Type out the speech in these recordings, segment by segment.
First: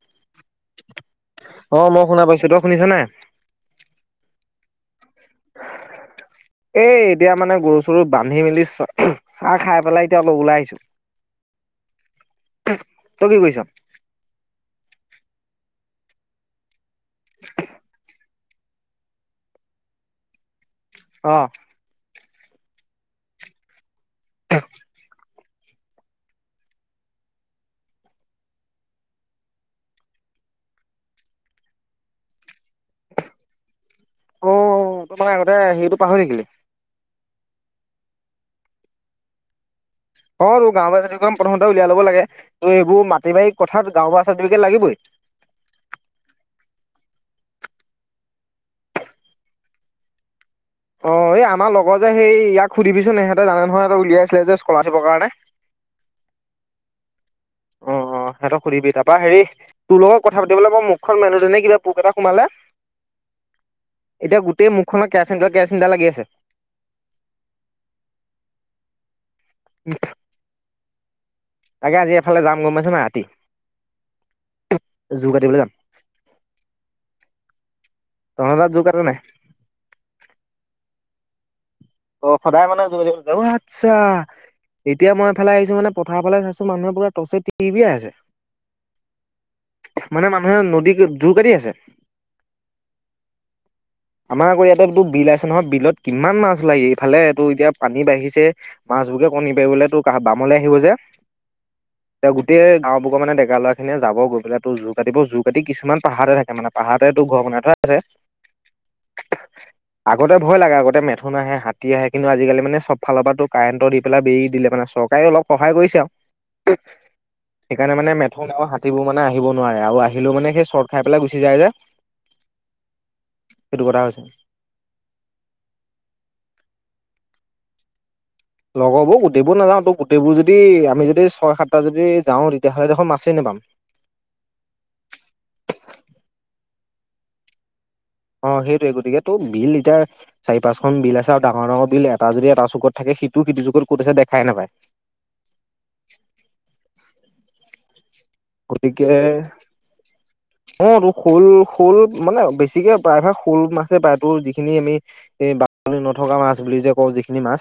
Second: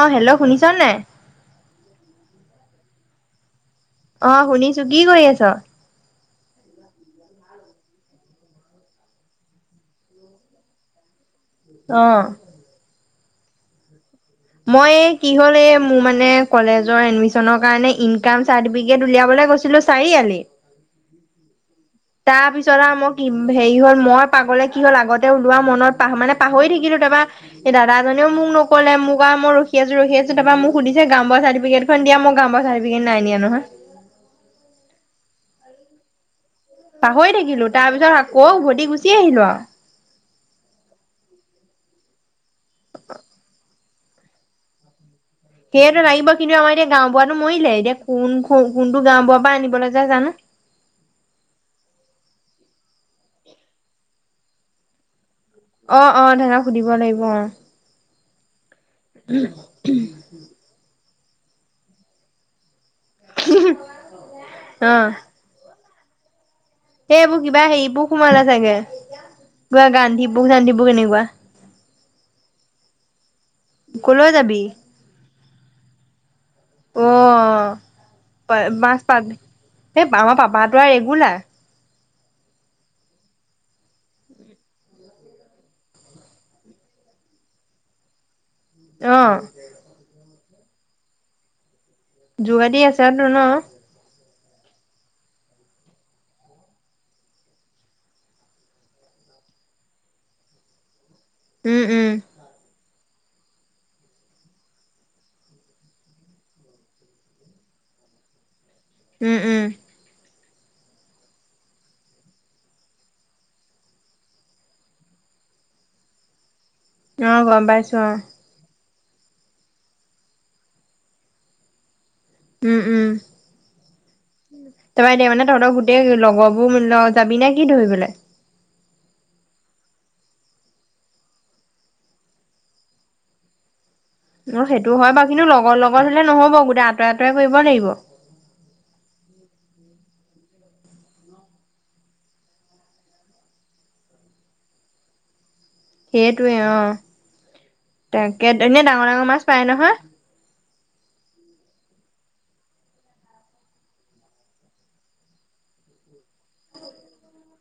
অঁ হেল্ল' শুনিছানাই? শুনিছানাই? অ শুনিছোঁ কি কৰি আছ? [inaudible] এই এতিয়া মানে গৰু চৰু বান্ধি মেলি চ চাহ খাই পেলাই এতিয়া অলপ ওলাই আহিছোঁ। [inaudible] অহ তই কি কৰিছ? মই এই কি হ'ল এই মোৰ মানে কলেজৰ এডমিচনৰ কাৰনে ইনকাম চাৰ্টিফিকেট ওলিয়াবলে গৈছিলো। ছিলো চাৰিআলি। অহ তাৰ পিছত আৰু মই কি হেৰি হ'ল মই পাগলে কি হ'ল আগত ওলোৱা মনত পাহ মানে পাহৰি থাকিলো। তাৰপা এই দাদাজনেও মোক নক'লে মোক আৰু মই ৰখি আছো ৰখি আছো। তাপা মোক শুধিছে গাওঁবুঢ়া চাৰ্টিফিকেটখন দিয়া। গাওঁবুঢ়া চাৰ্টিফিকেট। সি নাই নিয়া নহয়। ত সেইটো পাহৰি থাকিলি পাহৰি থাকিলো। তাৰ পিছত আকৌ উ ভতি গুচি আহিলো আৰু অ' অতো গাঁওবুঢ়া চাৰ্টফিকট প্ৰথমতে উলিয়াই লব লাগে তো' এইবোৰ মাটি বাৰি কথাত গাঁওবুঢ়া চ্টিফিকেট লাগিবই। সেইয়টো লাগিব কিন্তু আমাৰ এতিয়া গাওঁ‌ বুঢ়াটো মৰিলে এতিয়া কোন কোনটো গাওং বঢ়া পৰা আনিবলৈ যায় জানো? অ' এই আমাৰ লগৰ যে সেই ইয়াক সুধিবিচোন সিহঁতে জানে নহয়। ইহঁতে উলিয়াইছিলে যে স্কলাৰশ্বিপৰ কাৰণে। অ' অ' হেতক সুধিব লাগিব অ' অ' অ' সিহঁতক সুধিবি তাৰপা হেৰি তোৰ লগত কথা পাতিবলৈ মোৰ মোক মুখখন মেলোতেনে কিবা পোক এটা সোমালে। এতিয়া গোটেই মুখ খনে কিবা কেৰাচিন তেল কেৰাচিন তেল। চিন্তা লাগি আছে। সেই এইবোৰ কিবা হেৰিবোৰ সোমালে। চাগে কিবা গান্ধি পুক চান্ধি পোক এনেকুৱা তাকে আজি এফালে যাম গমপাইছা নাই ৰাতি? ক'লৈ যাবি? জোৰ কাটিবলে যাম। অ' পা তহঁতৰ তাত জোৰ কাটে মাছ নাই পাবি এই আমাৰ পাপাটো আৰু ৰেগুলাৰ অ' সদায় মানে গৈ মেলি অ' আচ্ছা। এতিয়া মই এইফালে আহিছো মানে পথাৰৰ ফালে চাইছো মানুহৰ পুৰা তছে টিৰ বিয়াই আছে। অহ মানে মানুহে নদী জোৰ কাটি আছে। জোৰকাতি আছে তো ন আমাৰ আকৌ ইয়াতে বিল আছে নহয়। বিলত কিমান মাছ উলাই এইফালে এইটো এতিয়া পানী বাঢ়িছে মাছ। তোৱেতো কনি পাৰিবলেতো বামলে আহিব যে। উম উম। গাঁওবুৰ মানে ডেকালৰা খিনিয়ে যাব গৈ পেলাই তো জোৰ কাটিব জোৰ কাটিতো কিছুমান পাহাৰতে থাকে মানে। পাহাৰততটো ঘৰ বনাই থোৱা আছে। [inaudible] উম উম আগতে ভয় লাগে আগতে মেথোন আহে, হাতী আহে কিন্তু আজিকালি মানে চব ফালৰ পৰাতো কাৰেণ্টৰ দি পেলাই বেৰি দিলে মানে চৰকাৰে। অলপ সহায় কৰিছে আৰু অ', গম সেইকাৰনে পাইছো মানে অ', মেঠোন হাতীবোৰ মানে আহিব নোৱাৰে আৰু আহিলেও মানে সেই শৰ্ট খাই পেলাই গুচি যায় যে। উম, উম, সেইটো কথা হৈছে। তাৰপৰা এতিয়া মানে তহঁতৰ গোটেই লগৰবোৰ যাবি নে কি ধৰিবলে? লগৰবোৰ গোটেইবোৰ নাযাওঁ। তো গোটেইবোৰ যদি আমি যদি ছয় সাতটা যদি যাওঁ তেতিয়াহ'লে দেখোন মাছেই নাপাম। [inaudible] অ' সেইটো হয় বাৰু কিন্তু লগৰ লগত হ'লে নহ'ব গোটেই আতই আঁতই কৰিব লাগিব। অ' সেইটোয়ে গতিকে টো বিল এতিয়া চাৰি পাঁচখন বিল আছে আৰু ডাঙৰ ডাঙৰ বিল এটা যদি এটা চুকত থাকে। সিটো সিতো যুগত ক'ত আছে দেখাই নাপায়। সেইটোৱে অ'। তাকে এনেই ডাঙৰ গতিকে ডাঙৰ মাছ পায় নহয়? অ' তোৰ সৰু সৰু মানে বেছিকে প্ৰায়ভাগ সৰু মাছে পায়। তোৰ যিখিনি আমি এ আ নথকা মাছ বুলি যে কওঁ যিখিনি মাছ।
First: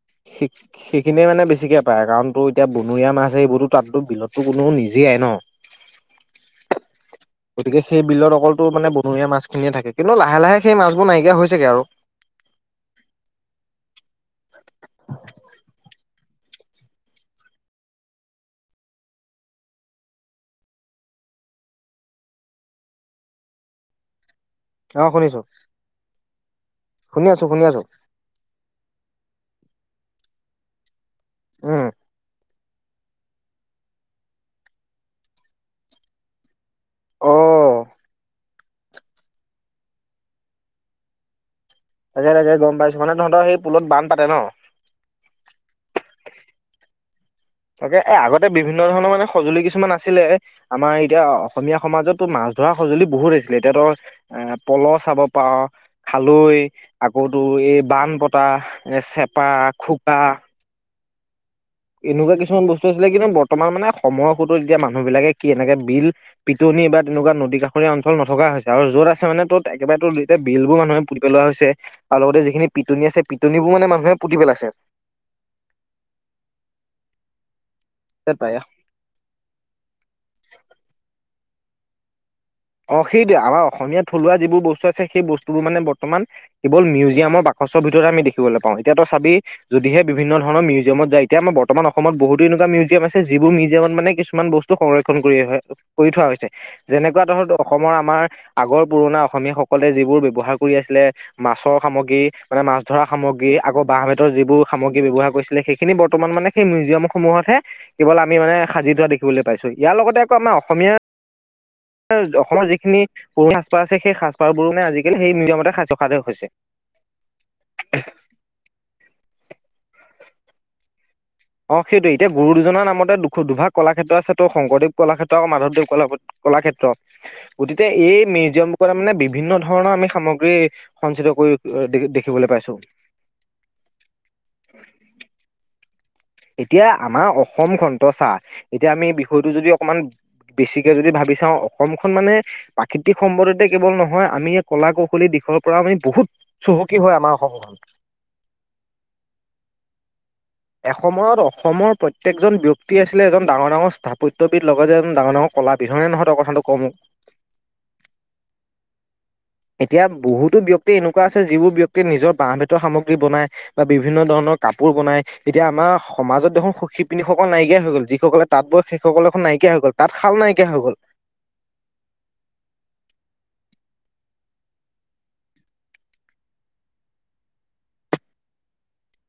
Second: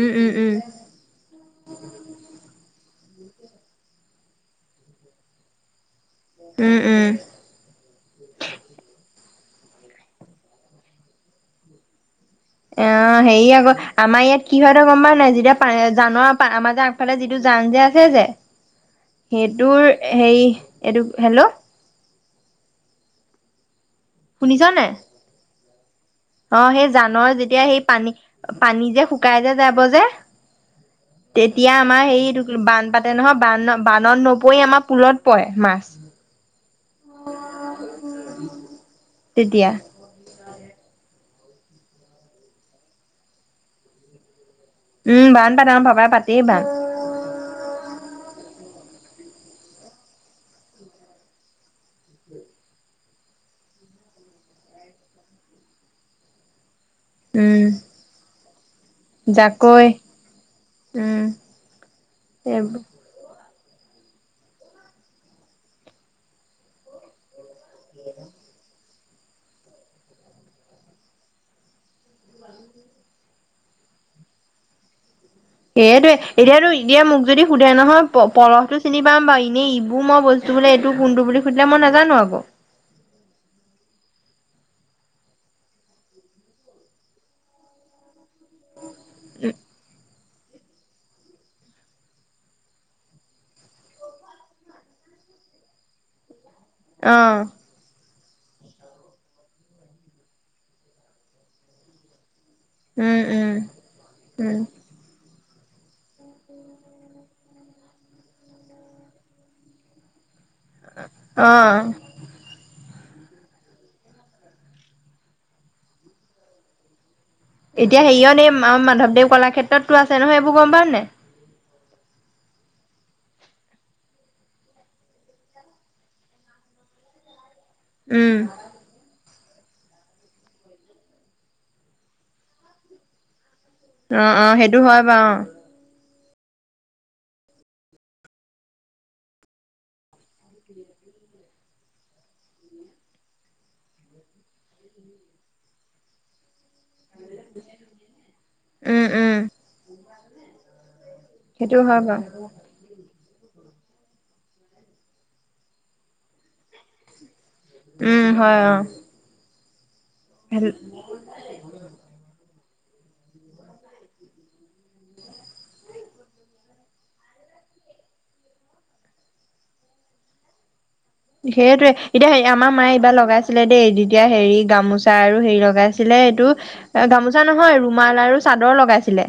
উম উম উম সেইখিনিয়ে মানে বেছিকে পায় কাৰণ তোৰ এতিয়া বনৰীয়া মাছ এইবোৰতো তাততো বিলতো কোনো নিজিয়াই ন উম উম গতিকে সেই বিলত অকলতো মানে বনৰীয়া মাছ ধুনীয়া থাকে কিন্তু লাহে লাহে সেই মাছবোৰ নাইকিয়া হৈছেগে আৰু অ হেৰি আকৌ আমাৰ ইয়াত কি হয় তই গম পা নাই যেতিয়া পানী জান পা আমাৰ গাৱঁৰ আগফালে যিটো জান যে আছে যে সেইটোৰ হেৰি এইটো হেল্ল' শুনিছ নাই অ শুনিছো অ সেই শুনি জানৰ আছো যেতিয়া শুনি আছো সেই পানী পানী যে শুকাই যে যাব যে তেতিয়া উম আমাৰ হেই বানপাতে নহয় বান বানত নপৰি আমাৰ পুলত পৰে মাছ অহ তেতিয়া তাকে তাকে গম পাইছো মানে তহঁতৰ সেই পুলত বান পাতে ন উম বান পাতে আমাৰ পাপাই পাতেই বান। তাকে এ আগতে বিভিন্ন ধৰণৰ মানে সঁজুলি কিছুমান আছিলে আমাৰ এতিয়া অসমীয়া সমাজতো মা- ধৰা সঁজুলি বহুত আছিলে এতিয়া তৰ এ পল চাব পাৰ খালৈ আকৌতো উম এই বানপতা এই চেপা জাকৈ খোকা উম এনেকুৱা কিছুমান এইবোৰ বস্তু আছিলে কিন্তু বত- বৰ্তমান মানে সময়ৰ সুতো এতিয়া মানুহ বিলাকে কি এনেকে বিল পিটনি বা তেনেকুৱা নদী কাষ- অঞ্চল নথকা হৈছে আৰু যত আছে মানে ত একেবাৰে ত এতিয়া বিল বোৰ মানুহে পুতি পেলোৱা হৈছে আৰু লগতে যিখিনি পিটনি আছে পিটনিবোৰ মানে মানুহে পুতিপেলাইছে সেইয়টোয়ে এতিয়াতো এতিয়া মোক যদি দে নহয় পলহ টো চিনি পাম বাৰু এনেই এইবোৰ মই বস্তু বোলে এইটো কোনটো বুলি সুধিলে মই নাজানো আক অ সেইটোৱে আমাৰ অসমীয়া থলুৱা যিবোৰ বস্তু আছে সেই বস্তুবোৰ মানে বৰ্তমান কেৱল মিউজিয়ামৰ বা- চৰ ভিতৰত আমি দেখিবলৈ পাওঁ এতিয়াটো চাবি যদিহে বিভিন্ন ধৰণৰ মিউ- মিজিয়ামত যায় এতিয়ামাৰ বৰ্তমান অসমত বহুতো এনেুৱা মিউজিয়াম আছে যিবোৰ মিউজিয়ত মানে কিছুমান বস্তু সংৰক্ষণ কৰি কৰি থোৱা হৈছে যেনেকুৱা অ' ধৰ দক- আমাৰ আগৰ পুৰণা অসমীয়া সকলে যিবোৰ ব্যৱহাৰ কৰি আছিলে মাছৰ সামগ্ৰী মানে মাছ ধৰা উম সামগ্ৰী উম আক বাহ বেতৰ উম যিবোৰ সামগ্ৰী ব্যৱহাৰ কৰিছে, আছিল সেইখিনি বৰ্তমান মানে সেই মিউজিয়াম সমূহতহে কেৱল আমি মানে সাজি হোৱা দেখিবলৈ পাইছো ইয়াৰ লগতে ত আমাৰ অসমীয়া অ' তে জগ যিখিনি পুৰণি সাজপাৰ আছে সেই সাজপাৰ বোৰো নে আজিকালি সেই মিউজিয়ামতে [unintelligible] হৈছে এতিয়া হেৰিয় নে মাধৱদেৱ কলাক্ষেত্ৰতো আছে নহয় এইবোৰ গম পাও নে নাই? অ সেইটো এতিয়া গুৰু দুজনৰ নামতে দু দুভাগ কলাক্ষেত্ৰ আছে তো শংকৰদেৱ কলাক্ষেত্ৰ আৰু মাধৱদেৱ কলাক্ষেত্ৰ। উম কলাক্ষেত্ৰ বিভিন্ন ধৰণৰ আমি সামগ্ৰী সঞ্চিত কৰি দেখি‌ দেখিবলৈ পাইছো। অ অ সেইটো হয় বাৰু এতিয়া আমাৰ অসম খন ত চা এতিয়া আমি বিষয়টো যদি অকমান বেছিকে যদি ভাবি চাওঁ অসমখন মানে প্ৰাকৃতিক সম্পদতে কেৱল নহয় আমি কলা কৌশলী দি দিশৰ পৰা আমি বহুত চহকী কি হয় আমাৰ অসমখন উম উম সময়ত সেইটো অসমৰ হয় বাৰু প্ৰত্যেকজন ব্যক্তি আছে আছিলে এজন ডাঙৰ-ডাঙৰ স্থাপত্যবিধ লগতে যে এজন ডাঙৰ-ডাঙৰ কলাবিধ হয় নে নহয় ত‌ই কথাটো ক মোক? উম! হয় অঁ এতিয়া বহুতো ব্যক্তি এনেকুৱা আছে, যিবোৰ ব্যক্তিয়ে নিজৰ বাঁহ-বেতৰ সামগ্ৰী বনাই বা বিভিন্ন ধৰণৰ কাপোৰ বনাই, এতিয়া আমাৰ সমাজত দেখোন সু-শিপিনীসকল নাইকিয় নাইকিয়াই হৈ গল যিসকলে তাঁত বয় সেইসকলে দেখোন নাইকিয়াই হৈ গল, তাঁত-শাল নাইকিয়া হৈ গল। সেইটোৱেই এতিয়া হেৰি আমাৰ মায়ে এইবাৰ লগাইছিলে দেই, যেতিয়া হেৰি গামোচা আৰু হেৰি লগাইছিলে এইটো গামোচা নহয় ৰুমাল আৰু চাদৰ লগাইছিলে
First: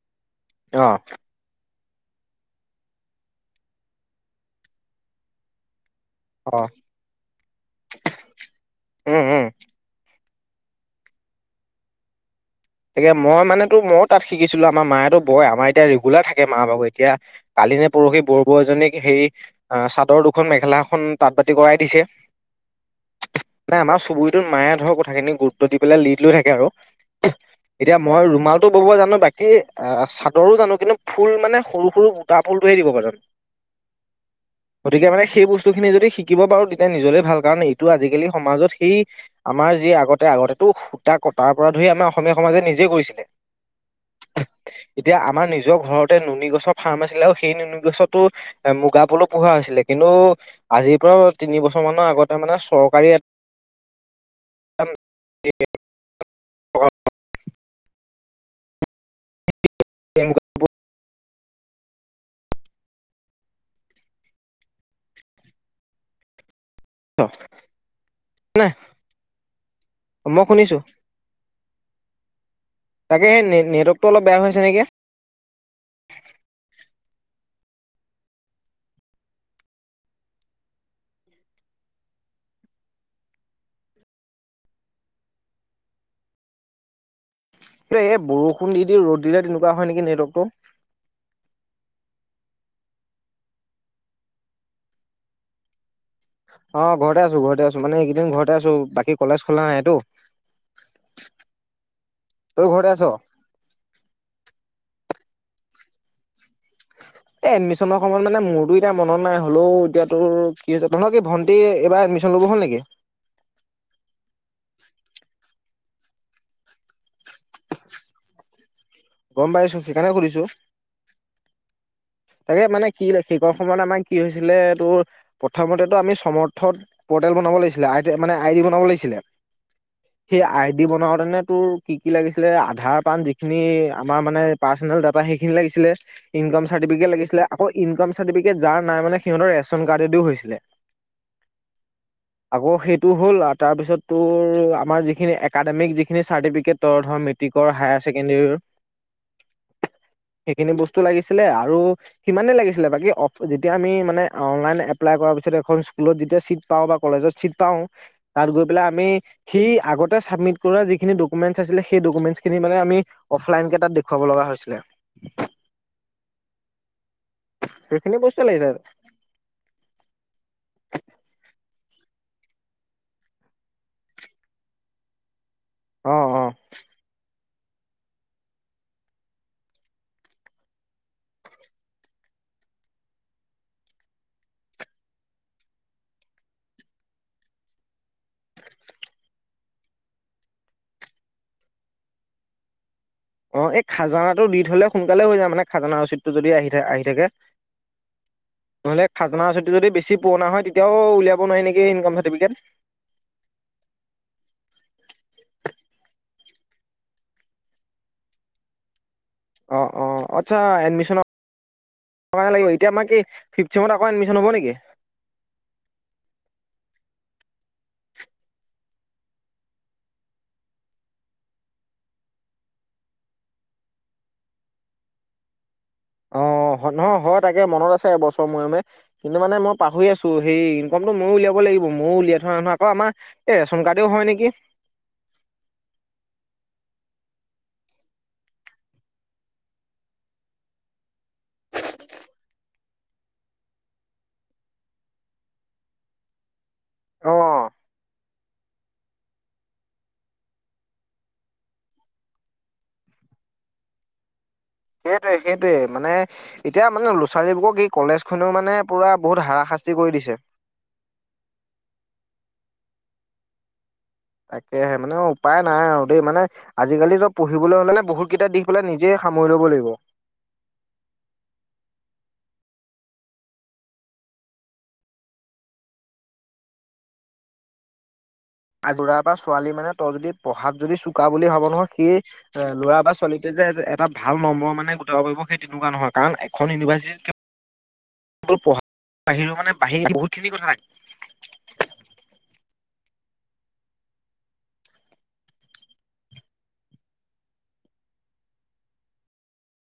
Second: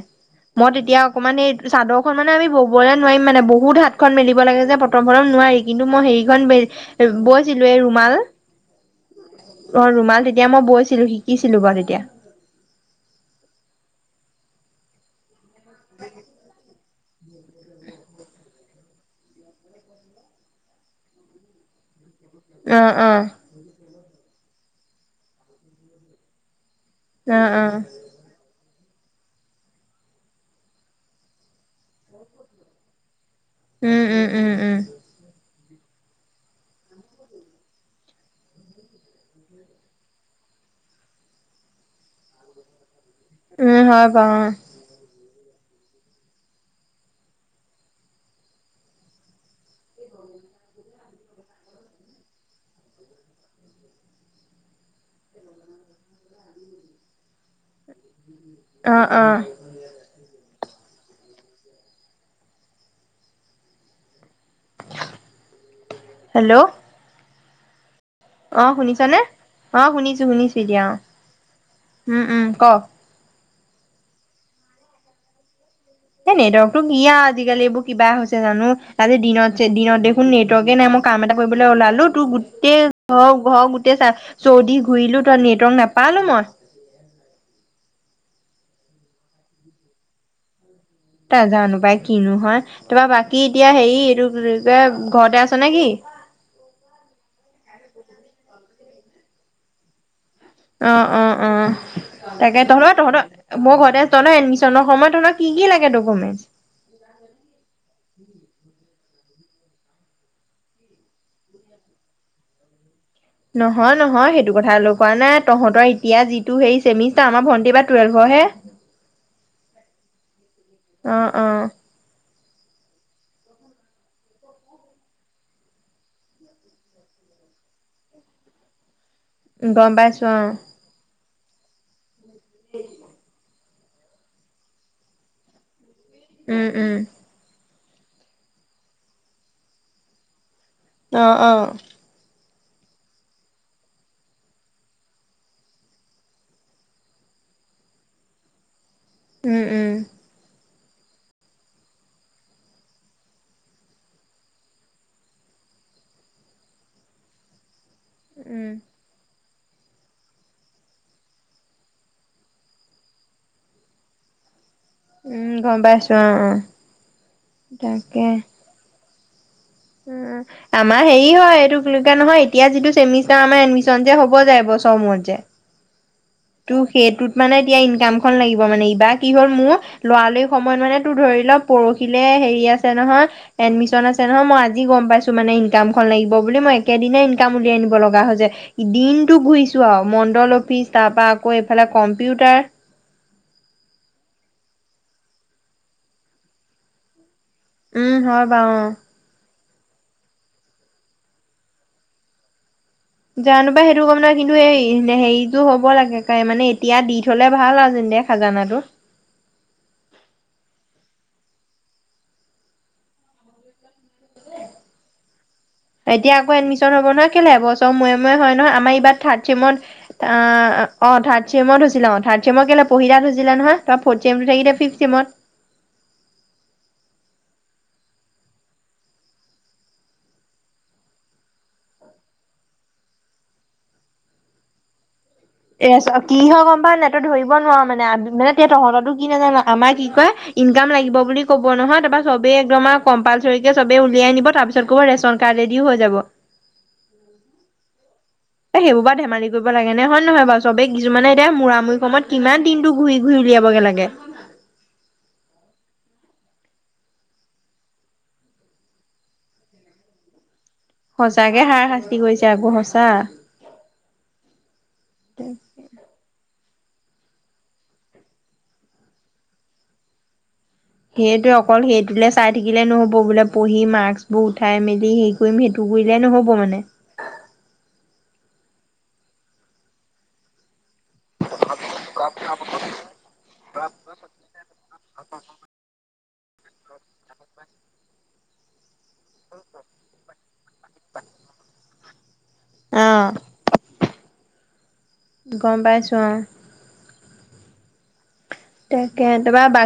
মই অ'। তেতিয়া অকনমানী চাদৰখনমানে আমি ববলৈ নোৱাৰিম মানে বহুত হাতখন মেলিব লাগে যে প্ৰথম-প্ৰথম নোৱাৰি কিন্তু হেৰিখন অ'। বৈছিলোঁ এই ৰুমাল অ উম, উম, ৰুমাল ৰুমাল, তেতিয়া মই বৈছিলো, শিকিছিলো বাৰু তেতিয়া। তাকে মই মানেটো মইয়ো তাত শিকিছিলো, আমাৰ মায়েতো বয়, আমাৰ এতিয়া ৰেগুলাৰ থাকে মাৰ ভাগৰ এতিয়া এতিয়া কালিনে পৰহি বৰ বৌ এজনীক হেৰি চাদৰ দুখন, মেখেলা, এখন তাঁত-বাতি কৰাই দিছে। অঁ-অঁ নাই আমাৰ চুবুৰীটোত মায়ে ধৰক কথাখিনি গুৰুত্ব দি পেলাই লিড লৈ থাকে আৰু। অঁ-অঁ এতিয়া মই ৰুমাল টো বব জানো, বাকি অ চাদৰো জানো কিন্তু ফুল মানে সৰু-সৰু বুটা ফুলটোহে দিব পাৰো। উম উম উম উম গতিকে মানে সেই বস্তু বস্তুখিনি যদি শিকিব পাৰো, তেতিয়া নিজলে ভাল কাৰণ এইটো আজিকালি সমাজত সেই আমাৰ যি আগতে-আগতে সূতা-কটাৰ পৰা ধৰি আমাৰ অসমীয়া সমাজে নিজেই কৰিছিলে। উম! হয় বাও উম এতিয়া আমাৰ নিজৰ ঘৰতে নুনি গছৰ ফাৰ্ম আছিলে আৰু সেই নুনি গছতো মুগাপলু পোহা হৈছিলে কিন্তু আজিৰ পৰা তিনি বছৰমানৰ আগতে মানে চৰকাৰী [unintelligible] অঁ-অঁ [unintelligible] হেল্ল'! ছ [unintelligible] অঁ শুনিছা নে? অঁ মই শুনিছোঁ-শুনিছোঁ শুনিছো এতিয়া অঁ উম-উম! ক? তাকে সেই নে নেটৱৰ্কটো অলপ বেয়া হৈছে নেকি? সেই নেটৱৰ্কটো ইয়াৰ আজিকালি এইবোৰ কিবা হৈছে জানো, আজি দিনত যে দিনত দেখোন নেটৱৰ্কে নাই, মই কাম এটা কৰিবলে ওলা তোৰ গোটেই ঘৰ-ঘৰ গোটেই চাৰি চৌদিশ ঘূৰিলো ত নেটৱৰ্ক নাপালো মই। এই বৰষুণ দি-দি ৰ'দ দিলে তেনেকুৱা হয় নেকি নেটৱৰ্কটো? নাজানো পাই কিনো হয়। তাৰপৰা বাকী এতিয়া হেৰি এইটো কি কয় ঘৰতে আছ নেকি? অ', ঘৰতে আছো ঘৰতে আছো মানে এইকেইদিন ঘৰতে আছো। বাকী কলেজ খোলা নাইটো? অঁ-অঁ-অঁ তাকে তই ঘৰতে আছ? তহঁতৰ ময়ো ঘৰতে আছোঁ। তহঁতৰ এডমিছ তেনে সময়টো নো কি কি লাগে ডকুমেন্টচ? এ এডমিশনৰ সময়ত মানে মোৰো এতিয়া মনত নাই হ'লেও এতিয়া তোৰ কি হৈছে, তোমাৰ কি ভন্টি এবাৰ এডমিশ্যন ল'ব হ'ল নেকি? নহয়-নহয় সেইটো কথা কোৱা নাই তহঁতৰ এতিয়া যিটো হেৰি চেমিষ্টাৰ, আমাৰ ভন্টি বা টুৱেল্ভত- হে গম পাইছোঁ, সেইকাৰণে সুধিছোঁ। অ অ তাকে মানে কি সেইকন সময়ত আমাৰ কি হৈছিলে তোৰ প্ৰথমেটো আমি চৰ্থত - বনাব লাগিছিলে,। মানে আইদি বনাব লাগিছিলে, গম পাইছো অ সেই আইদি বনাওতে নে তোৰ কি-কি লাগিছিলে আধাৰ, পাণ যিখিনি আমাৰ মানে পাৰ্চনেল ডাটা সেইখিনি লাগিছিলে। ইনকম উম উম চাৰ্টিফিকেট লাগিছিলে, আকৌ ইনকম চাৰ্টিফিকেট যাৰ নাই মানে সিহঁতৰ ৰেচন কাৰ্ডেদিও হৈছিলে। আহ-আহ। আকৌ সেইটো হ'ল আৰু তাৰপিছত তোৰ আমাৰ যিখিনি একাডেমিক যিখিনি চাৰ্টিফিকেট ত ধৰ - মেট্ৰিকৰ, হায়াৰ ছেকেণ্ডেৰীৰ- উম উম। সেইখিন বস্তু লাগিছিলে আও। আৰু সিমানেই লাগিছিলে বাকী অ যেতিয়া আমি মানে অনলাইন এপ্লাই কৰাৰ পিছত এখন স্কুলত যেতিয়া চিট পাওঁ বা কলেজত চিট পাও তাত গৈ উম, পেলাই আমি। সি আগতে ছাবমিট কৰা যিখিনি ডকুমেণ্টচ আছিলে সেই ডকুমেণ্টছখিনি মানে আমি অফলাইনকে তাত দেখুৱাব লগা হৈছিলে। উম গম পাই আছো অ অ সেইখিনি তাকে বস্তুৱে লাগিলে হলে- উম আমাৰ হেৰি হয় এইটো নহয় এতিয়া যিটো চেমিষ্টাৰ এডমিছন যে হব যে এবছৰৰ মূৰত যে অ অ তো সেইটোত মানে এতিয়া ইনকাম খন লাগিব মানে ইবাৰ কি হ'ল মোৰ লৰা লৰি সময়ত মানে তোৰ ধৰি লও পৰহিলে হেৰি আছে নহয় এডমিচন আছে নহয় মই আজি গম পাইছো মানে ইনকামখন লাগিব বুলি, মই একে দিনাই ইনকাম ওলিয়াই আনিব লগা হয় যে দিনটো ঘূৰিছো আও মণ্ডল অফিচ, তাৰপা আকৌ এইফালে কম্পিউটাৰ অ এই খাজানাটো দি থলে সোনকালে হৈ যায় মানে খাজানা ৰচিদটো যদি আহি থ আহি থাকে উম, হয় বাৰু অ'। নহলে খাজানা ৰচিড যদি বেছি পুৰণা হয় তেতিয়াও উলিয়াব নোৱাৰে নেকি ইনকাম চাৰ্টিফিকেট। জানো পাই সেইটো গম নাই কিন্তু এই হেৰিতো হ'ব লাগে কাই মানে এই এতিয়া দি থলে ভাল আও জোন দে খাজানাটো, অ অ আচ্ছা এডমিছনৰ কাৰণে লাগিব এতিয়া আমাৰ কি ফিফথ চেমত আকৌ এডমিশ্যন হ'ব নেকি? এতিয়া আকৌ এডমিশ্যন হব নহয় কেলে এবছৰ মুয়ে মুয়ে হয় নহয় আমাৰ ইবাৰ থাৰ্ডছেমত অহ অ থাৰ্ড চেমত হৈছিলে, অ থাৰ্ড চেমৰ কেলে পহিলাত হৈছিলে নহয় ফৰ্ডছেমটো থাকিলে ফিফথ্ চেমত অ অ নহ হয় তাকে মনত আছে, এবছৰ মূয়ে মূয়ে কিন্তু মানে মই পাহৰি আছো, সেই ইনকমতটো ময়ো উলিয়াব লাগ লাগিব ময়ো উলিয়াই থোৱা নাই আকৌ আমাৰ এই ৰেচন কাৰ্ডেও হয় নেকি? এ আছ কি হৈ গম পাওঁ তই ধৰিব নোৱা মানে, মানে তেতিয়া তহঁতৰো কি নাজানো আমাৰ কি কয় ইনকাম লাগিব বুলি ক'ব নহয়, তাপা চবেই একদম আৰু কম্পালচৰিকে চবে উলিয়াই নিব তাৰপিছত ক'ব ৰেচন কাৰ্ড ৰেডি হৈ যাব অ এ সেইবোৰ বা ধেমালি কৰিব লাগেনে হৈ নে নহয় বাৰু চবে কিছুমানে এতিয়া মূৰামূৰি সমত কিমান দিনত ঘূৰি ঘূৰি উলিয়াই চাবগে লাগে সেইটোৱে সেইটোৱে মানে এতিয়া মানে ল'ৰা ছোৱালীবোৰক ই কলেজ খনেও মানে পুৰা বহুত হাৰশা স্তি কৰি দিছে। সঁচাকে হাৰা শাস্তি কৰিছে আকৌ সঁচা। তাকেহে মানে উপায় নাই আৰু দেই মানে আজিকালি চব পঢ়িবলৈ হ'লে বহুত কিতাপ দি পেলাই নিজে সামৰি ল'ব লাগিব। সেইটোৱে অকল সেইটোলে চাই থাকিলে নহব বোলে পঢ়ি মাক্স বোৰ উঠাই মেলি হেই কৰিম সেইটো বুইলে নহব মানে। [inaudible] আজোৰা পৰা ছোৱালী মানে তই যদি পঢ়াত যদি চোকা বুলি ভাব নহয়, সেই ল'ৰা বা ছোৱালীটোৱে যে এটা ভাল নম্বৰ মানে গোটাব পাৰিব সেই তেনেকোৱা নহয়, কাৰণ এখন ইউনিভাৰ্চিটিত অকল পঢ়া, বাহিৰেও মানে বাহিৰৰ বহুতখিনি কথা থাকে অ, গম পাইছো অ, তাকে তাপা বা